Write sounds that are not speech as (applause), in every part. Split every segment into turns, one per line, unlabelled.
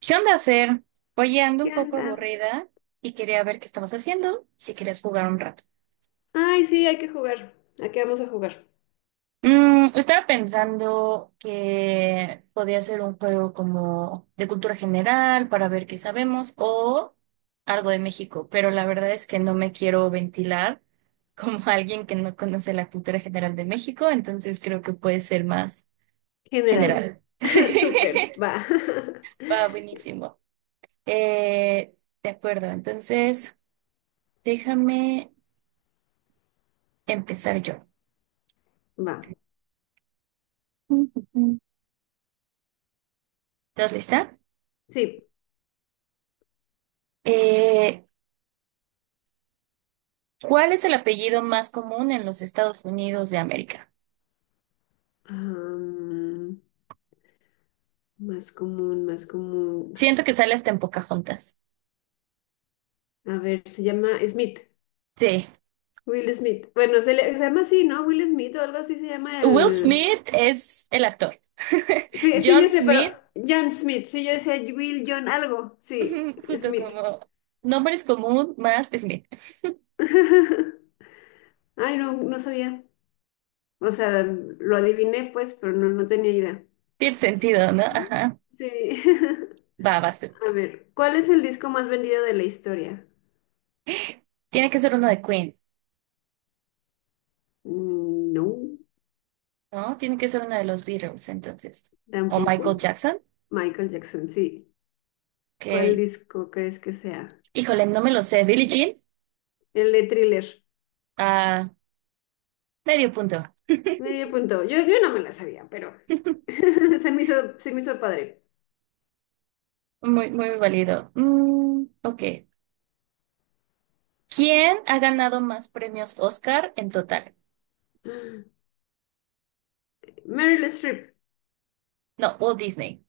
¿Qué onda, Fer? Oye, ando
¿Qué
un poco
anda?
aburrida y quería ver qué estabas haciendo, si querías jugar un rato.
Ay, sí, hay que jugar. ¿A qué vamos a jugar?
Estaba pensando que podía ser un juego como de cultura general para ver qué sabemos o algo de México, pero la verdad es que no me quiero ventilar como (laughs) alguien que no conoce la cultura general de México, entonces creo que puede ser más
General.
general. (laughs)
(laughs)
Sí,
Súper, va. (laughs)
va buenísimo. Eh, de acuerdo, entonces déjame empezar yo.
Va,
¿Estás lista?
sí.
Eh, ¿Cuál es el apellido más común en los Estados Unidos de América?
Am, Más común, más común. Ay,
Siento que sale hasta en Pocahontas.
a ver, se llama Smith.
Sí.
Will Smith. Bueno, se llama así, ¿no? Will Smith o algo así se llama
Will
el...
Smith es el actor. (laughs)
Sí, sí,
John
yo sé, pero
Smith,
John Smith. Sí, yo decía Will John algo. Sí,
(laughs) justo
Smith.
como nombre es común más Smith.
(laughs) Ay, no, no sabía. O sea, lo adiviné pues, pero no, no tenía idea.
Tiene sentido, ¿no? Ajá.
Sí. (laughs)
Va, vas tú.
A ver, ¿cuál es el disco más vendido de la historia?
Tiene que ser uno de Queen,
Mm, no,
¿no? Tiene que ser uno de los Beatles, entonces. O Michael
tampoco.
Jackson,
Michael Jackson, sí. ¿Cuál
que,
disco crees que sea?
híjole, no me lo sé. Billie Jean,
El de Thriller.
a medio punto.
Medio punto. Yo no me la sabía, pero
(laughs)
(laughs) se me hizo padre.
Muy, muy válido. Ok. ¿Quién ha ganado más premios Oscar en total?
Meryl Streep,
No, Walt Disney.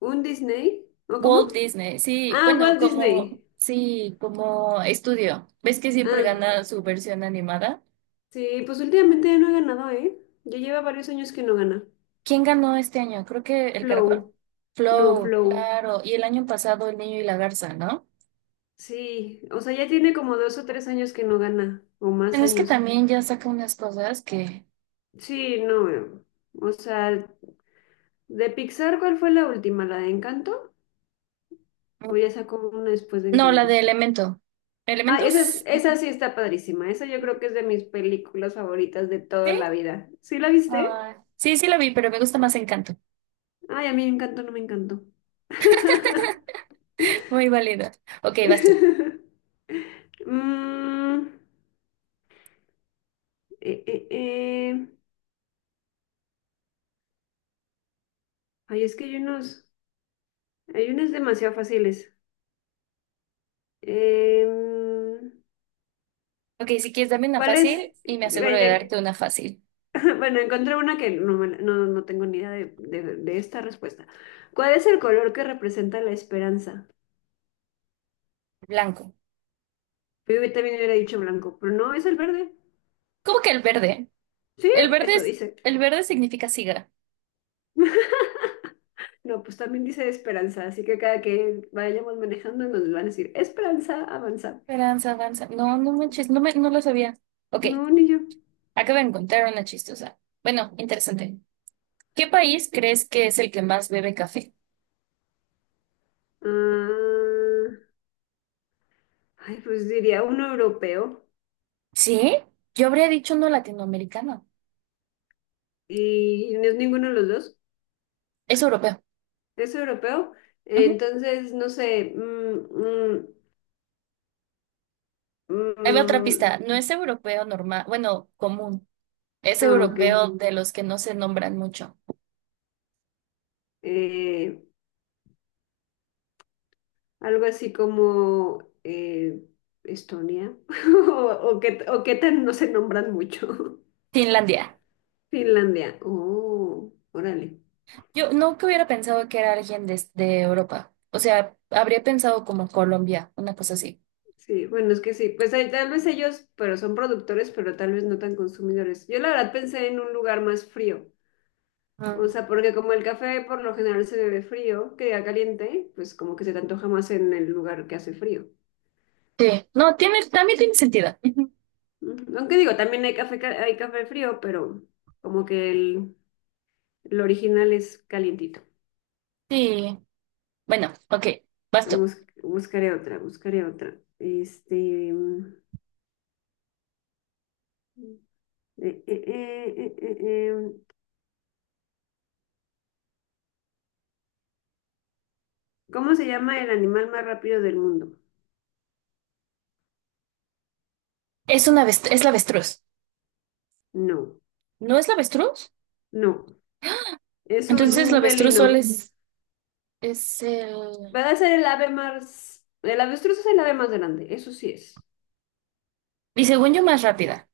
¿un Disney? ¿O cómo?
Walt Disney, sí,
Ah,
bueno,
Walt
como,
Disney.
sí, como estudio. ¿Ves que siempre
Ah,
gana su versión animada?
sí, pues últimamente no he ganado, ¿eh? Ya lleva varios años que no gana.
¿Quién ganó este año? Creo que el caracol.
Flow, no,
Flow,
Flow.
claro. Y el año pasado el niño y la garza, ¿no?
Sí, o sea, ya tiene como 2 o 3 años que no gana, o más
Bueno, es que
años.
también ya saca unas cosas que...
Sí, no, o sea, de Pixar, ¿cuál fue la última? ¿La de Encanto? ¿O ya sacó una después de
No, la de
Encanto?
Elemento.
Ah, esa,
¿Elementos?
esa sí está padrísima, esa yo creo que es de mis películas favoritas de toda la
Sí.
vida. ¿Sí la viste?
Ah, sí, sí la vi, pero me gusta más Encanto.
Ay, a mí Encanto no me encantó. (laughs)
Muy válida. Ok, vas tú.
Mm, eh, eh, eh. Ay, es que hay unas demasiado fáciles. Em,
Ok, si quieres, dame una
¿Cuál es?
fácil y me aseguro de darte
Ve,
una fácil.
(laughs) Bueno, encontré una que no, no, no tengo ni idea de esta respuesta. ¿Cuál es el color que representa la esperanza?
Blanco.
Yo también hubiera dicho blanco, pero no, es el verde.
¿Cómo que el verde?
Sí,
El verde
eso
es,
dice.
el verde significa siga.
(laughs) No, pues también dice esperanza, así que cada que vayamos manejando nos van a decir esperanza, avanza.
Esperanza, danza. No, no manches, no lo sabía. Ok,
No, ni yo.
acabo de encontrar una chistosa. Bueno, interesante. ¿Qué país crees que es el que más bebe café?
Ah, ay, pues diría uno europeo
¿Sí? Yo habría dicho no latinoamericano.
y no es ninguno de los dos.
Es europeo.
Es europeo.
Ujú.
Entonces, no sé. Mm,
Ahí va otra pista.
mm,
No es europeo normal, bueno, común. Es
ah, ok.
europeo de los que no se nombran mucho.
Eh, Algo así como Estonia. (laughs) O que tan no se nombran mucho.
Finlandia.
(laughs) Finlandia. Oh, órale.
Yo nunca hubiera pensado que era alguien de Europa. O sea, habría pensado como Colombia, una cosa así.
Sí, bueno, es que sí. Pues tal vez ellos, pero son productores, pero tal vez no tan consumidores. Yo la verdad pensé en un lugar más frío.
Ah.
O sea, porque como el café por lo general se bebe frío, queda caliente, pues como que se te antoja más en el lugar que hace frío.
Sí, no, tiene, también tiene sentido. Ujú.
Ujú. Aunque digo, también hay café, hay café frío, pero como que el original es calientito.
Sí, bueno, ok, basta.
Buscaré otra. Este, eh, eh, eh, eh, eh, eh, ¿cómo se llama el animal más rápido del mundo?
Es la avestruz.
No,
¿No es la avestruz?
no, es
Entonces la
un
avestruz solo
felino.
es el...
Va a ser el ave más, el avestruz es el ave más grande, eso sí es.
Y según yo, más rápida.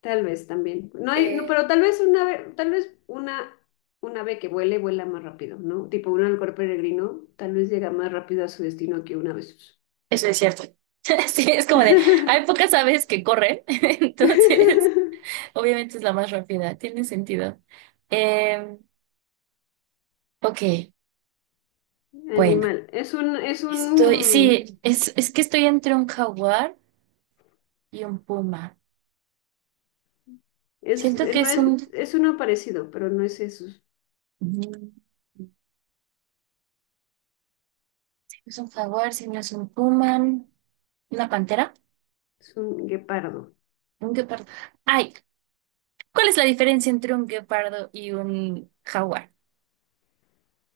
Tal vez también. No,
Eh,
pero tal vez una ave, una ave que vuela más rápido, ¿no? Tipo un halcón peregrino, tal vez llega más rápido a su destino que una ave.
Eso es cierto. (laughs) Sí, es como de, hay pocas aves que corren, (laughs) entonces
(laughs)
obviamente es la más rápida, tiene sentido. Eh, ok, bueno.
Animal.
Es que estoy entre un jaguar y un puma. Siento que
No es, es uno parecido, pero no es eso.
mm, es un jaguar, si no es un puma, una pantera,
Es un guepardo.
un guepardo. Ay, ¿cuál es la diferencia entre un guepardo y un jaguar?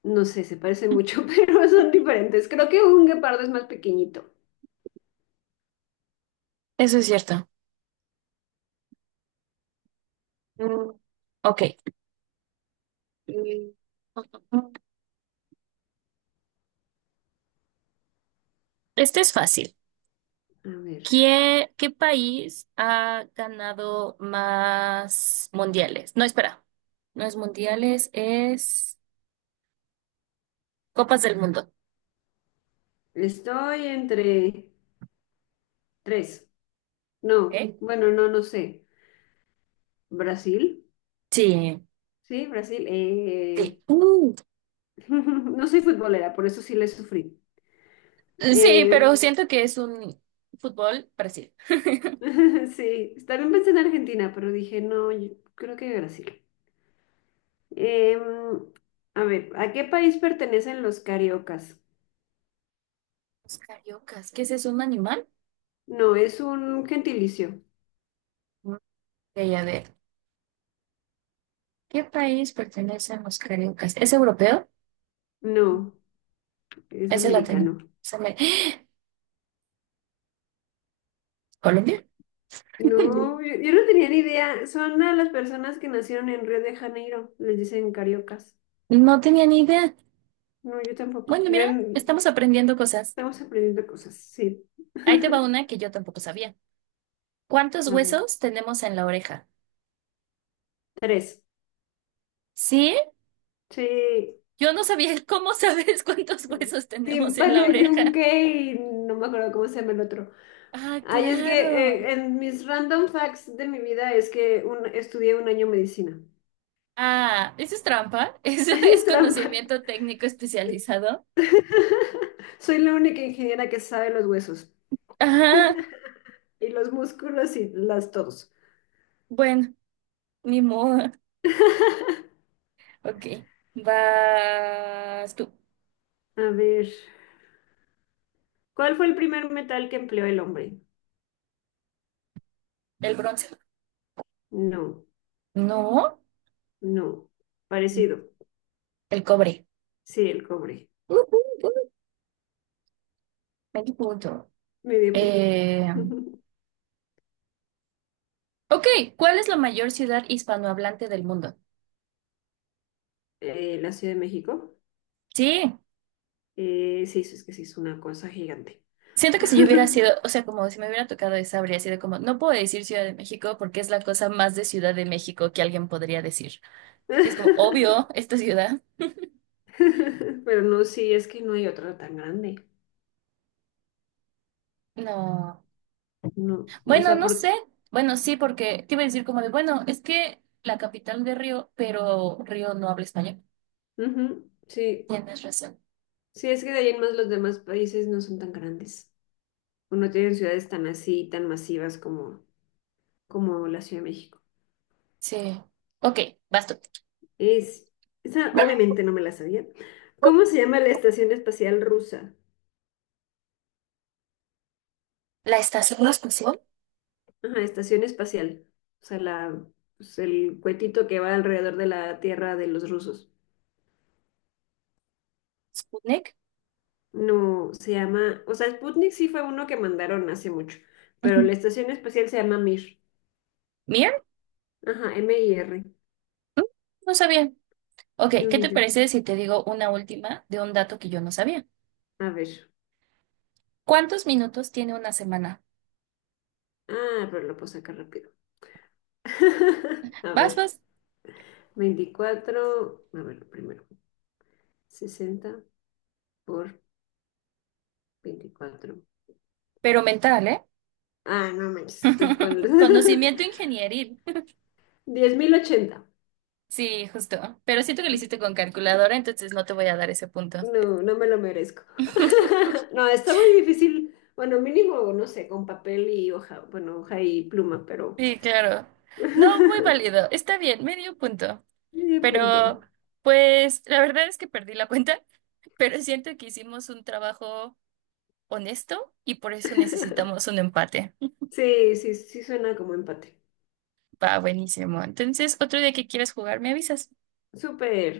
No sé, se parecen mucho, (laughs) pero son diferentes. Creo que un guepardo es más pequeñito.
Eso es cierto. Mm, Ok. Mm, Este es fácil.
A ver.
¿Qué país ha ganado más mundiales? No, espera. No es mundiales, es Copas del Mundo.
Estoy entre tres. No,
¿Ok?
bueno, no, no sé. Brasil,
Sí,
sí, Brasil.
sí.
(laughs) No soy futbolera, por eso sí le sufrí.
Sí, pero
Eh,
siento que es un fútbol Brasil.
(laughs) Sí, también pensé en Argentina, pero dije, no, yo creo que Brasil. Em, a ver, ¿a qué país pertenecen los cariocas?
Los cariocas, ¿qué es eso? ¿Un animal?
No, es un gentilicio.
Ok, a ver, ¿qué país pertenecen los cariocas? ¿Es europeo?
No, es
¿Es el latino?
americano.
Se me- ¡Ah! ¿Colombia? (laughs)
No, yo no tenía ni idea. Son a las personas que nacieron en Río de Janeiro, les dicen cariocas.
No tenía ni idea.
No, yo tampoco.
Bueno, mira, estamos aprendiendo cosas.
Estamos aprendiendo cosas, sí.
Ahí te va
(laughs)
una que yo tampoco sabía. ¿Cuántos
A ver,
huesos tenemos en la oreja?
tres.
¿Sí?
Sí.
Yo no sabía (laughs) cómo sabes cuántos huesos tenemos en la
Tímpano,
oreja.
yunque y no me acuerdo cómo se llama el otro.
Ah,
Ay, es que
claro.
en mis random facts de mi vida es que estudié un año medicina.
Ah, eso es trampa. (laughs)
(laughs)
Eso
Eso
es
es trampa.
conocimiento técnico especializado.
(laughs) Soy la única ingeniera que sabe los huesos
Ajá.
y los músculos y las todos.
Bueno, ni modo. Ok. Vas tú.
A ver, ¿cuál fue el primer metal que empleó el hombre?
El bronce.
No,
No.
no, parecido.
El cobre.
Sí, el cobre.
Uh, uh, uh, 20 puntos.
Medio punto.
Eh,
(laughs)
ok. ¿Cuál es la mayor ciudad hispanohablante del mundo?
La Ciudad de México.
Sí.
Sí, es que sí es una cosa gigante.
Siento que si yo hubiera sido,
(laughs)
o sea, como si me hubiera tocado esa, habría sido como, no puedo decir Ciudad de México porque es la cosa más de Ciudad de México que alguien podría decir. Que es como, obvio, esta ciudad.
Pero no, sí, es que no hay otra tan grande.
No,
No, o
bueno,
sea,
no sé.
por...
Bueno, sí, porque te iba a decir como de, bueno, es que la capital de Río, pero Río no habla español.
Ujú, sí,
Tienes razón.
sí, es que de ahí en más los demás países no son tan grandes. O no tienen ciudades tan así, tan masivas como la Ciudad de México.
Sí. Ok, basta.
Es, esa obviamente no me la sabía. ¿Cómo se llama la estación espacial rusa?
La estación de estación,
Ajá, estación espacial. O sea, pues, el cuetito que va alrededor de la Tierra de los rusos.
Sputnik.
No, se llama, o sea, Sputnik sí fue uno que mandaron hace mucho, pero
Ujú.
la estación espacial se llama Mir.
¿Mir?
Ajá, Mir.
Mm, No sabía. Ok,
Ni un
¿qué
ni
te
yo.
parece si te digo una última de un dato que yo no sabía?
A ver.
¿Cuántos minutos tiene una semana?
Ah, pero lo puedo sacar rápido. (laughs) A ver.
Vas,
24, a ver, primero. 60 por 24.
pero mental, ¿eh?
Ah, no manches, estoy con...
(laughs) Conocimiento
(laughs)
ingenieril.
10,080.
Sí, justo. Pero siento que lo hiciste con calculadora, entonces no te voy a dar ese punto.
No, no me lo merezco. (laughs) No, está muy difícil. Bueno, mínimo, no sé, con papel y hoja, bueno, hoja y pluma, pero
Sí, claro. No, muy
(laughs)
válido. Está bien, medio punto.
medio
Pero,
punto.
pues, la verdad es que perdí la cuenta, (laughs) pero siento que hicimos un trabajo honesto y por eso necesitamos un empate.
Sí, sí, sí suena como empate.
Va, buenísimo. Entonces, otro día que quieras jugar, me avisas.
Súper,